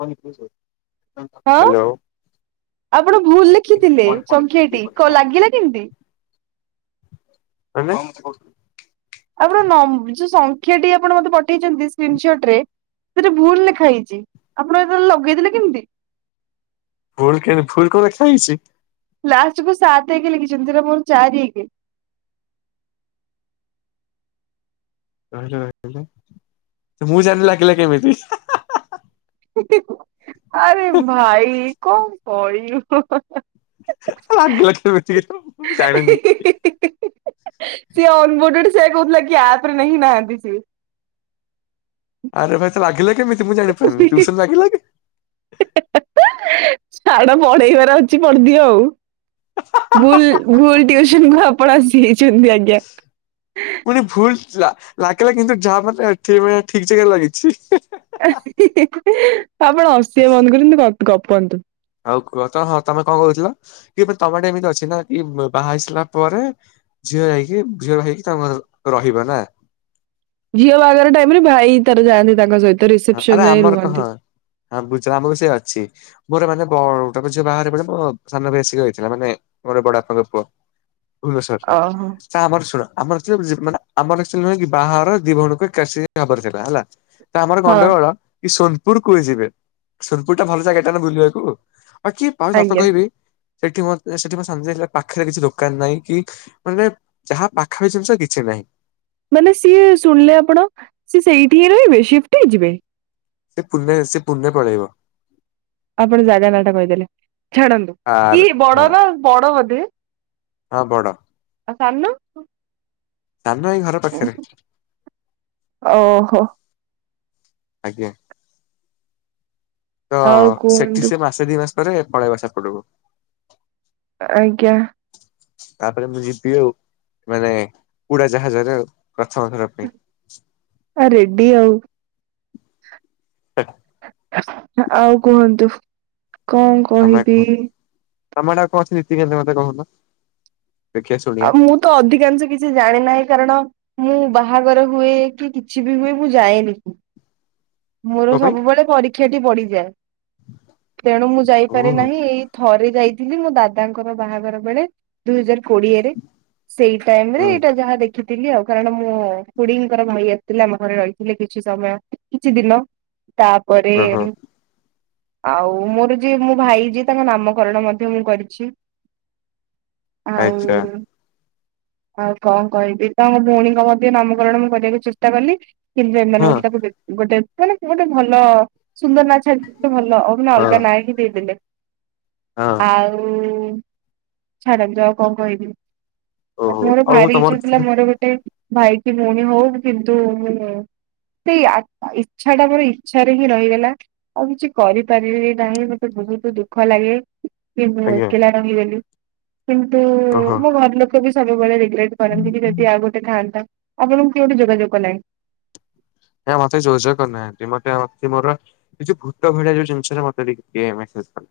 Money ପସ। ହଁ ଆପଣ ଭୁଲ ଲେଖିଥିଲେ ସଂଖ୍ୟାଟି କଲ ଲାଗିଲା କେମତି? ମାନେ ଆପଣ ନଂବ ଯୋଉ ସଂଖ୍ୟା ଟି ଆପଣ ମତେ ପଠେଇଛନ୍ତି ସ୍କ୍ରିନସଟ ରେ ସେଟି ଭୁଲ ଲେଖା ହେଇଛି ଆପଣ ଏତେବେଳେ ଲଗେଇଦେଲେ କେମତି? ଭୁଲ କେଣି ଭୁଲ କଣ ଲେଖା ହେଇଛି? ଲାଷ୍ଟକୁୁ ସାତେ ଏକେ ଲେଖିଛନ୍ତି ସେଟା ମୋର ଚାରି ଏକେ। ତ ମୁଁ ଜାଣିନି ଲାଗିଲା କେମିତି? ଆରେ ଭାଇ କଣ କହିଲୁ ହ ହ ହ ଲାଗିଲା କେମିତି କେଜାଣି ମୁଁ ବି ଜାଣିନି। ସିଏ ଅନବୋଟଡ ସେଆ କହୁଥିଲା କି ଆପ ରେ ନାହିଁ ନା ନାହାନ୍ତି ସିଏ ଆରେ ଭାଇ ତ ଲାଗିଲା କେମିତି ମୁଁ ଜାଣିପାରୁନି ଟ୍ୟୁ ସନ ଲାଗିଲା କି? ଛାଡ ପଢେଇବାର ଅଛି ପଢିଦିଅ ଆଉ ଭୁଲ ଭୁଲ ଟ୍ୟୁସନ କୁ ଆପଣ ଆସି ଯାଇଛନ୍ତି ଆଜ୍ଞା। [inaudible] ପୁଣି ଭୁଲ ଠିଲା ଲାଗିଲା କିନ୍ତୁ ଯାହା ମାନେ ଠିମ ଠିକ ଜାଗାରେ ଲାଗିଛି। ଏ ହିଁ ହିଁ ହିଁ ଆପଣ ହସିବା ବନ୍ଦ କରନ୍ତୁ ଗ ଗପନ୍ତୁ। ଆଉ କୁହ ତ ହଁ ତମେ କଣ କହୁଥିଲ କି ତମ ଆଡେ ଏମିତି ଅଛି ନା କି ବାହା ହେଇସାଲା ପରେ ଝିଅ ଯାଇକି ଝିଅ ହେଇକି ତାଙ୍କ ସ ରହିବ ନାଁ? ଝିଅ ବାହାଘର ଟାଇମ ରେ ଭାଇ ତାର ଯାଆନ୍ତି ତାଙ୍କ ସହିତ ଆରେ ରିସିପସନ ଯାଏଁ ଆମର କହ ରୁହନ୍ତି। ହଁ ବୁ ଯାଆ ଆମ ବି ସେୟା ଅଛି। ମୋର ମାନେ ବ ତମେ ଯୋଉ ବାହାରେ ମୋ ସାନ ଭାଇ ଆସି ରହିଥିଲା ମାନେ ମୋର ବଡା ପାଙ୍କ ପୁଅ। ଭୁବନେଶ୍ୱର ଓହୋ। ରେ। ଆମର ଶୁଣ ଆମର ଆକ୍ଚୁ ହଉଚି ଆମର ଆକ୍ଚୁଆଲି ନୁହେଁ କି ବାହାଘରର ଦି ଭଉଣୀଙ୍କ ଏକାଠି ହବାର ଥିଲା ହେଲା। ତ ଆମର ହଁ ଗଣ୍ଡଗୋଳ କି ସୋନପୁର କୁଏ ଯିବେ ସୋନପୁର ଟା ଭଲ ଜାଗା ଟା ନା ବୁଲିବାକୁ। ବାକି ଭାଇ ସତ ଆଜ୍ଞା କହିବି ଏଠି ମତେ ସେଠିମୋ ସାନଜରିଆ ପାଖରେ କିଛି ଦୋକାନ ନାହିଁ କି ମାନେ ଯାହା ପାଖାପାଖି ଜିନିଷ କିଛି ନାହିଁ। ମାନେ ସିଏ ଶୁଣିଲେ ଆପଣ ସିଏ ସେଇଠି ହିଁ ରହିବେ ସିଫ୍ଟ ହେଇଯିବେ? ସେ ପୁନେ ସେ ପୁନେ ପଳେଇବ। ଆପଣ ଜାଗା ନା ଟା କହିଦେଲେ ଛାଡ଼ନ୍ତୁ କି ଆରେ ବଡ ହଁ। ର ବଡ ବୋଧେ? ହଁ ବଡ। ଆଉ ସାନ? ସାନ ଏଇ ଘର ପାଖେରେ। ଓହୋ। ଆଜ୍ଞା ତ ଆଉ ସେଠି କୁହନ୍ତୁ ସେ ମାସ ସେ ଦି ମାସ ପରେ ପଳେଇବ ସେପଟକୁ। ଆଜ୍ଞା। ତାପରେ ମୁଁ ଯିବି ଆଉ। ମାନେ ଉଡା ଜାହାଜରେ ଆଉ ପ୍ରଥମଥର ପାଇଁ। ଆ ରେଡି ଆଉ। ହେ। ଆଉ କୁହନ୍ତୁ କଣ ତମେ କୁହ, କହିବି? ତମେ ଏଟା କଁ ଅଛି ନୀତି କାରେ ମତେ କହୁନ। ଦେଖିଆ ଶୁଣିଆ ମୁଁ ତ ଅଧିକାଂଶ କିଛି ଜାଣି ନାହିଁ କାରଣ ମୁଁ ବାହାଘର ହୁଏ କି କିଛି ବି ହୁଏ ମୁଁ ଯାଏନି। ମୋର କଣ ପାଇଁ ସବୁବେଳେ ପରୀକ୍ଷାଟି ପଡିଯାଏ। ତେଣୁ ମୁଁ ଯାଇପାରି ଓହୋ ନାହିଁ ଏଇ ଥରେ ଯାଇଥିଲି ମୋ ଦାଦାଙ୍କର ବାହାଘର ବେଳେ। ଦୁଇ ହଜାର କୋଡିଏରେ। ସେଇ ଟାଇମ ରେ ହୁଁ ଏଇଟା ଯାହା ଦେଖିଥିଲି ଆଉ କାରଣ ମୁଁ ଖୁଡିଙ୍କର ଭାଇ ଥିଲେ ଆମ ଘରେ ରହିଥିଲେ କିଛି ସମୟ କିଛି ଦିନ ତାପରେ ଓହୋ ଆଉ ମୋର ଯିଏ ମୋ ଭାଇ ଯିଏ ତାଙ୍କ ନାମକରଣ ମଧ୍ୟ ମୁଁ କରିଚି। ଆଚ୍ଛା ଆଉ ଆଉ କଣ କହିବି ତାଙ୍କ ଭଉଣୀଙ୍କ ମଧ୍ୟ ନାମକରଣ ମୁଁ କରିବାକୁ ଚେଷ୍ଟା କଲି କି ମାନେ ହଁ ଗୋଟେ ତାାକୁ ଗୋଟେ ମାନେ ଗୋଟେ ଭଲ ସୁନ୍ଦର ନା ଛା ଗୋଟେ ଭଲ ହଁ ଅଲଗା ନାଁହିଁ ଦେଇଦେଲେ ହଁ ଆଉ ଉଁ ଛାଡ଼ନ୍ତୁ ଆଉ କଣ କହିବି। ଓହୋ ତାପ ମୋର ଆଉ ଭାରି ଇଛା ତମର ଥିଲା କିଛି ମୋର ଗୋଟେ ଭାଇ କି ଭଉଣି ହୋଉ କିନ୍ତୁ ମୁଁ ସେ ଇଚ୍ଛା ଟା ମୋର ଇଚ୍ଛାରେ ହିଁ ରହିଗଲା। ଆଉ କିଛି କରିପାରିବି ନାହିଁ ମତେ ବୋହୁତ ଦୁଃଖ ଲାଗେ। କି ମୁଁ ଆଜ୍ଞା ଏକଲା ରହିଗଲି କିନ୍ତୁ ଓହୋ ମୋ ଘର ଲୋକ ବି ସବୁବେଳେ ରିଗ୍ରେଟ୍ କରନ୍ତି ଯଦି ଆ ଗୋଟେ ଥାଆନ୍ତା ଆପଣଙ୍କୁ କିଏଗୋଟେ ଯୋଗାଯୋଗ କଲାଣି। ଏ ମତେ ଯୋଜ ଯୋଜ କରିନାହାନ୍ତି ମତେ ମତେ ମୋର ଯୋଉ ଭୂତ ଭଳିଆ ଯଉ ଜିନିଷ ମତେ ଟିକଇଏ ମେସେଜ କଲେ।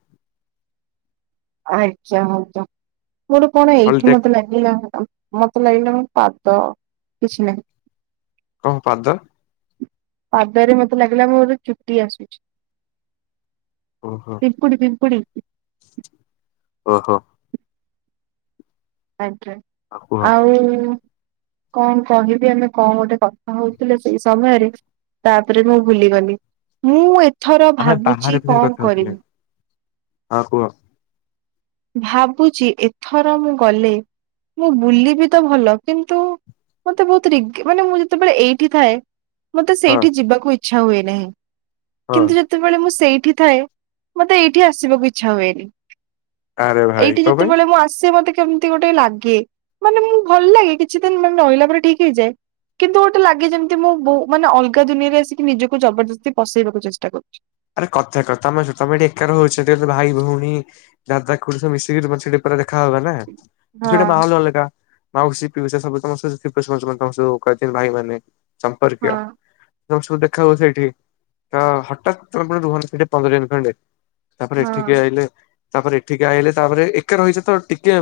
ଆଚ୍ଛା ହୋଉଚ ଗୋଟେ କଣ ଏଇଠି ହଳଦିଆ ମତେ ଲାଗ ଲାଗିଲା ମତେ ଲାଗିଲା ମ ପାଦ କିଛି ନାହିଁ। କଣ ପାଦ। ପାଦରେ ମତେ ଲାଗିଲା ମୋର ଚୁଟି ଆସୁଚି। ଓହୋ ପିମ୍ପୁଡି ପିମ୍ପୁଡ଼ି। ଓହୋ। ଆଜ୍ଞା ଆଉ କୁହ ଆଉ କଣ କହିବି ଆମେ କଣ ଗୋଟେ କଥା ହଉଥିଲେ ସେଇ ସମୟରେ। ତାପରେ ମୁଁ ଭୁଲିଗଲି ମୁଁ ଏଥର ଆମେ ବାହାରେ ଭାବୁଚି ଭିତରେ କଣ କଥା ହଉଥିଲେ କରିବି। ହଁ କୁହ। ଭାବୁଚି ଏଥର ମୁଁ ଗଲେ ମୁଁ ବୁଲିବି ତ ଭଲ କିନ୍ତୁ ମତେ ବୋହୁତ ରିଗ୍ ମାନେ ମୁଁ ଯେତେବେଳେ ଏଇଠି ଥାଏ ମତେ ହଁ ସେଇଠି ଯିବାକୁ ଇଚ୍ଛା ହୁଏ ନାହିଁ ହଁ କିନ୍ତୁ ଯଦି ଯେତେବେଳେ ମୁଁ ସେଇଠି ଥାଏ ମତେ ଏଇଠି ଆସିବାକୁ ଇଚ୍ଛା ହୁଏନି। ଆରେ ଭାଇ ଏଇଠି କଣ ପାଇଁ ଯେତେବେଳେ ମୁଁ ଆସେ ମତେ କେମତି ଗୋଟେ ଲାଗେ ମାନେ ମୁଁ ଭଲ ଲାଗେ କିଛି ଦିନ ମାନେ ରହିଲା ପରେ ଠିକ ହେଇଯାଏ। କିନ୍ତୁ ଗୋଟେ ଲାଗେ ଯେମିତି ମୁଁ ବହୁ ମାନେ ଅଲଗା ଦୁନିଆରେ ଆସିକି ନିଜକୁ ଜବରଦସ୍ତି ପସେଇବାକୁ ଚେଷ୍ଟା କରୁଚି। ଆରେ କଥା କଥା ତମେ ତମେ ଏଠି ଏକା ରହୁଚ ଯେହେତୁ ଭାଇ ଭଉଣୀ ଦାଦା ଖୁଡି ମିଶିକି ତେ ସେଠି ପୁରା ଦେଖା ହବ ନା ସେଇଟା ହଁ ମାହଲ ଅଲଗା। ମାଉସୀ ପିଉସା ସବୁ ତ ତ ସବୁ ଭାଇ ମାନେ ସମ୍ପର୍କୀୟ। ହଁ ତମେ ସବୁ ଦେଖା ହୁଅ ସେଇଠି ତ ହଠାତ୍ ତମେ ପୁଣି ରୁହନି ସେଠି ପନ୍ଦର ଦିନ ଖଣ୍ଡେ ତାପରେ ଏଠିକି ହଁ। ଆଇଲେ ତାପରେ ଏଠିକି ଆଇଲେ ତାପରେ ଏକା ରହିଚ ତ ଟିକେ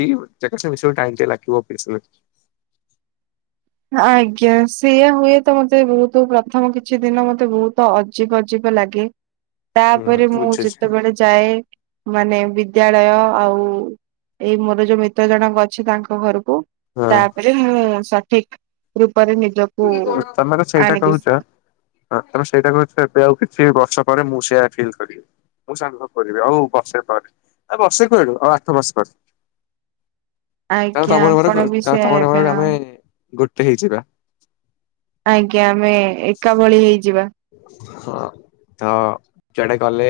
ଏଇ [unintelligible] ଟାଇମ୍ ଟେ ଲାଗିବ [unintelligible] ଆଜ୍ଞା ସେୟା ହୁଏ ତ ମତେ ବୋହୁତ ପ୍ରଥମ କିଛି ଦିନ ମତେ ବୋହୁତ ଅଜ ଅଜିବ ଅଜିବ ଲାଗେ ହୁଁ ତାପରେ ମୁଁ ବୁଝୁଛି ଯେତେବେଳେ ଯାଏ ମାନେ ବିଦ୍ୟାଳୟ ଆଉ ଏଇ ମୋର ଯୋଉ ମିତ୍ର ଜଣକ ଅଛି ତାଙ୍କ ଘରକୁ ହଁ ତାପରେ ମୁଁ ସଠିକ ରୂପରେ ନିଜ ତମେ ତ ସେଇଟା କୋହୁଚ। ହଁ ତମେ ସେଇଟା କହୁଚ ଏବେ ଆଉ କିଛି ବର୍ଷ ପରେ ମୁଁ ସେଆ ଫିଲ୍ କରିବି। ମୁଁ ସାଙ୍ଗ କରିବି ଆଉ ବର୍ଷେ ପରେ ଆ ବର୍ଷେ କୁଆଡୁ ଆଉ ଆଠ ବର୍ଷେ ପରେ। ତା ଆଜ୍ଞା ତମର ଆପଣ ବି ସେ ମୋର ତମେ ଆମେ ଗୋଟେ ହେଇଯିବା। ଆଜ୍ଞା ଆମେ ଏକା ଭଳି ହେଇଯିବା। ହଁ। ତ ଯୁଆଡେ ଗଲେ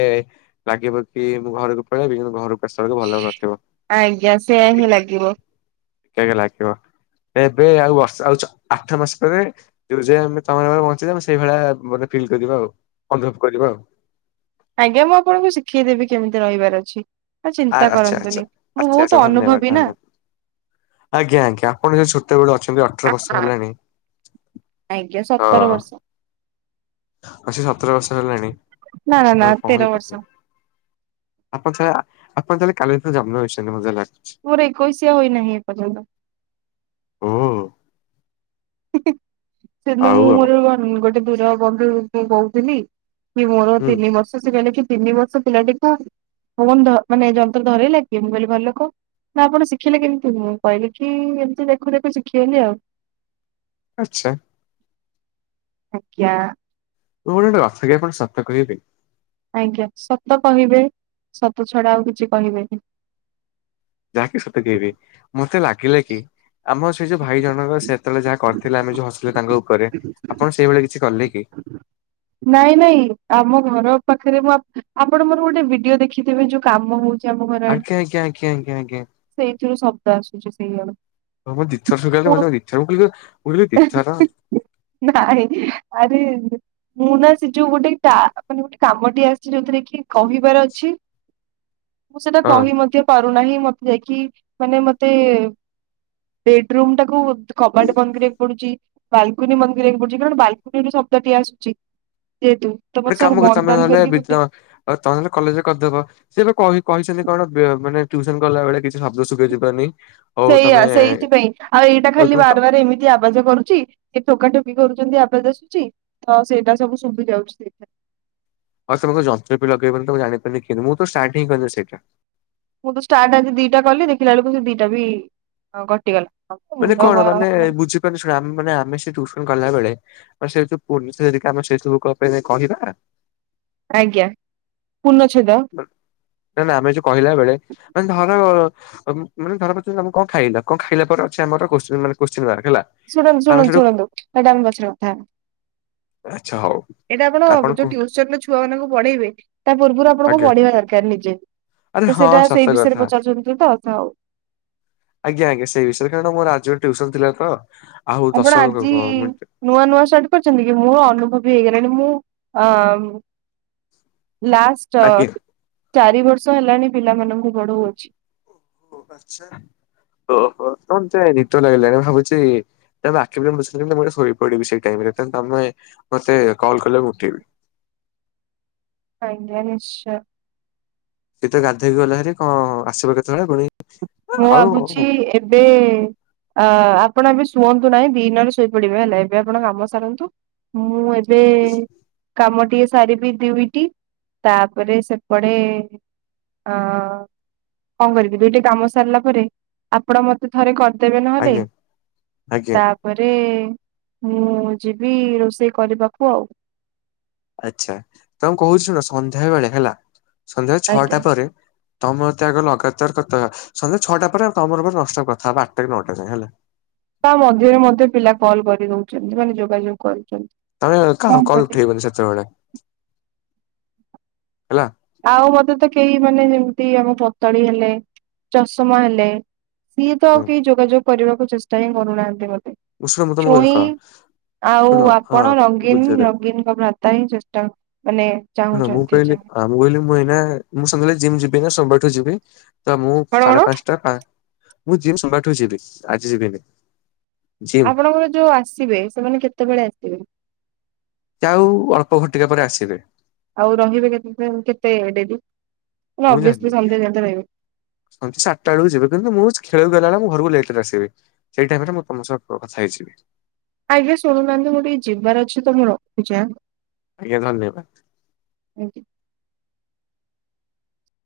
ଲାଗିବ କି ମୁଁ ଘରକୁ ପଳେଇବି କିନ୍ତୁ ଘରକୁ ଭଲ ନଥିବ ଆଜ୍ଞା ସେୟା ହିଁ ଲାଗିବ ଲାଗିବ। ଏବେ ଆଉ ବର୍ଷ ଆଉ ଆଠ ମାସ ପରେ ଯ ଆମେ ତମରରେ ବଞ୍ଚି ଆମେ ସେଇ ଭଳି ମାନେ ଫିଲ୍ କରିବା ଆଉ ଅନୁଭବ କରିବା ଆଉ। ଆଜ୍ଞା ମୁଁ ଆପଣଙ୍କୁ ଶିଖେଇଦେବି କେମିତି ରହିବାର ଅଛି। ଆଉ ଆ ଚିନ୍ତା ଆଚ୍ଛା ଆଚ୍ଛା। କରନ୍ତୁନି ମୁଁ ଆଚ୍ଛା ଆଚ୍ଛା ବହୁତ ଧନ୍ୟବାଦ ଅନୁଭବୀ ନା। ଧନ୍ୟବାଦ ଆଜ୍ଞା ଆଜ୍ଞା ଆପଣ ଯଦି ଛୋଟବେଳୁ ଅଛନ୍ତି ଅଠର ବର୍ଷ ହେଲାଣି। ଆଜ୍ଞା ସତର ବର୍ଷ। ଅ ସତର ବର୍ଷ ହେଲାଣି ନା ନା ନା ତେର କହି କ ବର୍ଷ ଆପଣ ଚାଲେ ଆପଣ ଚାହଲେ କାଲି ଜନ୍ମ ହେଇଛନ୍ତି ମତେ ଯାହା ଲଗୁଛି। ପୋର ଏକୋଇଶିଆ ହୋଇନାହିଁ ଏପର୍ଯ୍ୟନ୍ତ। ହୁ। ସେଦିନ ଆଉ ମୁଁ ଆଉ ମୋର ଗୋଟେ ଦୂର ବନ୍ଧୁ କହୁଥିଲି। କି ମୋର ହୁଁ ତିନି ବର୍ଷ ସେ କିଲ କି ତିନି ବର୍ଷ ପିଲା ଟ ତ ଫନ ମାନେ ଯନ୍ତ୍ର ଧର ଲ କିିବ ମୁ କହିଲି ଭଲକହ। ନା ଆପଣ ଶିଖିଲେ କେମିତି ମୁଁ କହିଲି କି ଏମିତି ଦେଖୁ ଦେଖୁ ଶିଖିଗଲି ଆଉ। ଆଚ୍ଛା। ଆଜ୍ଞା। ମୁଁ ଗୋ ଗୋଟେ [unintelligible] ଆଜ୍ଞା ସତ କହିବେ ସତ ଛଡା ଆଉ କିଛି କହିବେନି। ଯାହାକି ସତଗେଇବି ମତେ ଲାଗିଲା କି ଆମ ସେ ଯୋଉ ଭାଇ ଜଣଙ୍କ ସେ ଯେତେବେଳେ ଯାହା କରିଥିଲେ ଆମେ ଯୋଉ ହସିଲେ ତାଙ୍କ ଉପରେ ଆପଣ ସେଇଭଳି କିଛି କଲେ କି? ନାଇଁ ନାଇଁ ଆମ ଘର ପାଖରେ ମୁଁ ଆପଣ ମୋର ଗୋଟେ ଭିଡିଓ ଦେଖିଥିବେ ଯୋଉ କାମ ହଉଛି। ଆମ ଘର ଆଡେ ଆଜ୍ଞା ଆଜ୍ଞା ଆଜ୍ଞା ଆଜ୍ଞା। ସେଇଥିରୁ ଶବ୍ଦ ଆସୁଛି ସେଇଭଳୁ। [unintelligible] ମୁ କହିଲି ଦିଥର। ନାଇଁ ଆରେ ମୁଁ ନା ସେ ଯୋଉ ଗୋଟେ ମାନେ ଗୋଟେ କାମଟି ଆସି ଯୋଉଥିରେ କି କହିବାର ଅଛି ମୁଁ ସେଟା ହଁ କହି ମଧ୍ୟ ପାରୁନାହିଁ ମତେ ଯାଇକି ମାନେ ମତେ ବେଡ ରୁମ ଟାକୁ କବାଟ ବନ୍ଦ କରିବା ବାଲକୁନି ମନ୍ଦିରକୁ ପଡୁଛି କାରଣ ବାଲକୁନି ରୁ ଶବ୍ଦ ଟିଏ ଆସୁଛି। ଯେହେତୁ ତ ଗୋଟେ ମତେ ସବୁ କାମ କର ବନ୍ଦ ତମେ ବାନ୍ଦ ନହେଲେ କରିକି ବି ଗୋଟେ ଆଉ ତମେହେଲେ କଲେଜରେ କରିଦବ। ସେ ଏବେ କହି କହିଛନ୍ତି କଣ ମାନେ ଟ୍ୟୁସନ କଲା ବେଳେ କିଛି ଶବ୍ଦ ଶୁବା ଯିବାନି। ସେଇଆ ସେଇଥିପାଇଁ ଆଉ ଏଇଟା ଖାଲି ତମେ ବାରବାର ଏମିତି ଯ ଆବାଜ କରୁଛି ସେ ଟୋକା ଟୋକି କରୁଛନ୍ତି। ଆବାଜ ଆସୁଛି ତ ସେଇଟା ସବୁ ଶୁଭି ଯାଉଛି ସେଠାରେ ହଉ ତମ ଯନ୍ତ୍ର ବି ଲଗେଇବନି ଜଣି ପାରି କି ମୁଁ ତ ଷ୍ଟାର୍ଟ ହିଁ କରିବି ସେଇଟା ମୁଁ ତ ଷ୍ଟାର୍ଟ ଆଜି ଦିଟା କଲି ଦେଖିଲା ବେଳକୁ ସେ ଦିଟା ବି କଟ ମାନେ କଣ ମାନେ ବୁଝିପାରୁନୁ ଶୁଣେ ମାନେ ଆମେ ସେ ଟ୍ୟୁସନ କଲା ବେଳେ ଆ ସେଇ ଯୋଉ ପୁର୍ଣିି ଆମ ସେଇ ସବୁ ପାଇଁ କହିବା। ଆଜ୍ଞା ପୂର୍ଣଛେଦ। ନା ନା ଆମେ ଯୋଉ କହିଲା ବେଳେ ମାନେ ଧର ମାନ ଧର ପାରୁଛନ୍ତି ତମେ କଣ ଖାଇଲା କଣ ଖାଇଲା ପରେ ଅଛି ଆମର କୋସ୍ଚିନ୍ ମାର୍କ? ଶୁଣନ୍ତୁ ଆମେ ଶୁଣନ୍ତୁ ସେଠୁ ଶୁଣନ୍ତୁ ସେଇଟା ଆମ ବସିବା କଥା ହେବା। ଆଚ୍ଛା ହଉ ଏଇଟା ଆପଣ ଯୋଉ ଟୁସନ ର ଛୁଆ ମାନଙ୍କୁ ପଢେଇବେ ତା ପୂର୍ବରୁଆପ ଆପଣଙ୍କୁ ଆଜ୍ଞା ପଢିବା ଦରକାର ନିଜେ ଆରେ ତ ହଁ ସେଇଟା ସତ ସେଇ ବିଷୟରେ କଥା ପଚାରୁଛନ୍ତି ତ ଆଉ। ଆଜ୍ଞା ଆଜ୍ଞା ସେଇ ବିଷୟରେ କାରଣ ମୋର ଆଜି ଗୋଟେ ଟ୍ୟୁସନ ଥିଲା ତ ଆଉ ଆପଣ ଦଶ ଆଜି ମିନ ନୂଆ ନୂଆ ସାର୍ଟ କରିଛନ୍ତି କି ମୋର ଅନୁଭବ ହେଇଗଲାଣି ମୁଁ ଅ ଲାଷ୍ଟ ଆଜ୍ଞା। ଚାରି ବର୍ଷ ହେଲାଣି ପିଲାମାନଙ୍କୁ ପଢ଼ଉଅଛି। ଓ ଆଛା ଓହୋ କଣ ସେ ରିଟର୍ଣ ଆଇଲାଣି ଭାବୁଛି ବାକି ବି [inaudible] ମୁ ଶୋଇ ପଡିବି ସେଇ ଟାଇମ ତମେ ମତେ କଲ କଲେ ମୁ ଉଠିବି ଆଜ୍ଞା ନିଶ୍ଚୟ। ଏଇ ତ ଗାଧେଇକି ଗଲାଭାରି କଣ ଆସିବ କେତେବେଳେ ପୁଣି ମୁଁ ଆଉ ଭାବୁଛି ଏବେ ଆ ଆପଣ ଏବେ ଶୁଅନ୍ତୁ ନାହିଁ ଦିିନରେ ଶୋଇପଡିବେ ହେଲା ଏବେ ଆପଣ କାମ ସାରନ୍ତୁ ମୁଁ ଏ ଏବେ କାମ ଟିକେ ସାରିବି ଦୁଇଟି ତାପରେ ସେପଟେ ହ କଣ କରିବି ଦୁଇଟି କାମ ସାରିଲା ପରେ ଆପଣ ମତେ ଥରେ କରିଦେବେ ନହେଲେ ଆଜ୍ଞା ଆଜ୍ଞା ତା ତାପରେ ମୁଁ ଯିବି ରୋଷେଇ କରିବାକୁ ଆଉ। ଆଚ୍ଛା ତମକୁ କହୁଛି ଶୁଣ ସନ୍ଧ୍ୟା ବେଳେ ହେଲା ସନ୍ଧ୍ୟା ଆଜ୍ଞା ଛଅଟା ପରେ ତମେ ମତେ ଆଗ ଲଗାତାର କଥା ସନ୍ଧ୍ୟା ଛଟା ପରେ ତମର ମୋର ନନ୍‌ଷ୍ଟପ୍ କଥା ହବା ଆଟାରୁ ନଅଟା ଯାଏଁ ହେଲା। ତା ମଧ୍ୟରେ ମଧ୍ୟ ପିଲା କଲ କରିଦଉଚନ୍ତି ମାନେ ଯୋଗାଯୋଗ କରୁଛନ୍ତି। ତମେ କାହା କଣ କଲ କରିବା ଉଠେଇବନି ସେତେବେଳେ ହେଲା। ଆଉ ମତେ ତ କେହି ମାନେ ଯେମିତି ଆମ ପତଳି ହେଲେ ଚଷମା ହେଲେ ସିଏ ତ ଆଉ କେହି ଯୋଗାଯୋଗ କରିବାକୁ ଚେଷ୍ଟା ହିଁ କରୁନାହାନ୍ତି ମୋତେ। ହୁଁ ଶୁଣ ମୁଁ ତମକୁ ଛୁଇଁ କହ ଆଉ ଶୁଣ ହଁ ଆପଣ ବୁଝରେ ରଙ୍ଗୀନ ରଙ୍ଗୀନଙ୍କ ଭ୍ରା ତା ଏଇ ଚେଷ୍ଟା ମାନେ ସୁଣ ମୁଁ ଚାହୁଁଛନ୍ତି କହିଲି କଣ ଆ ମୁଁ କହିଲି ମୁଁ ଏଇନା ମୁଁ ସନ୍ଦ୍ୟାବେଳେ ଜିମ ଯିବି ନା ସୋମବାର ଠୁ ଯିବି। ତ ମୁଁ କଣ ସାଢେ ପାଞ୍ଚଟା ପାଞ୍ଚ ମୁଁ ଯିମି ସୋମବାର ଠୁ ଯିବି ଆଜି ଯିବିନି। ଜିମ୍ ଆପଣଙ୍କର ଯୋଉ ଆସିବେ ସେମାନେ କେତେବେଳେ ଆସିବେ। ଯାଉ ଅଳ୍ପ ଘଟିକା ପରେ ଆସିବେ। ଆଉ ରହିବେ କେତେ କେତେ ଡେରି। ମୁଁ ଅବିଅସଲି ଜାଣିନି। ସନ୍ଧ୍ୟା ଯାଏଁ ତ ରହିବେ ହଁ ଚାରିଟା ବେଳକୁ ଯିବେ କିନ୍ତୁ ମୁଁ ଖେଳକୁ ଗଲାବେଳେ ମୁଁ ଘରକୁ ଲେଟେରେ ଆସିବି। ସେଇ ଟାଇମିରେ ମୁଁ ତମ ସହ କଥା ହେଇଯିବି। ଆଜ୍ଞା ଶୁଣୁନାହାନ୍ତି ମୁଁ ଟିକେ ଯିବାର ଅଛି ତ ମୁଁ ରଖୁଛି ଆଁ। ଆଜ୍ଞା ଧନ୍ୟବାଦ। ଆଜ୍ଞା।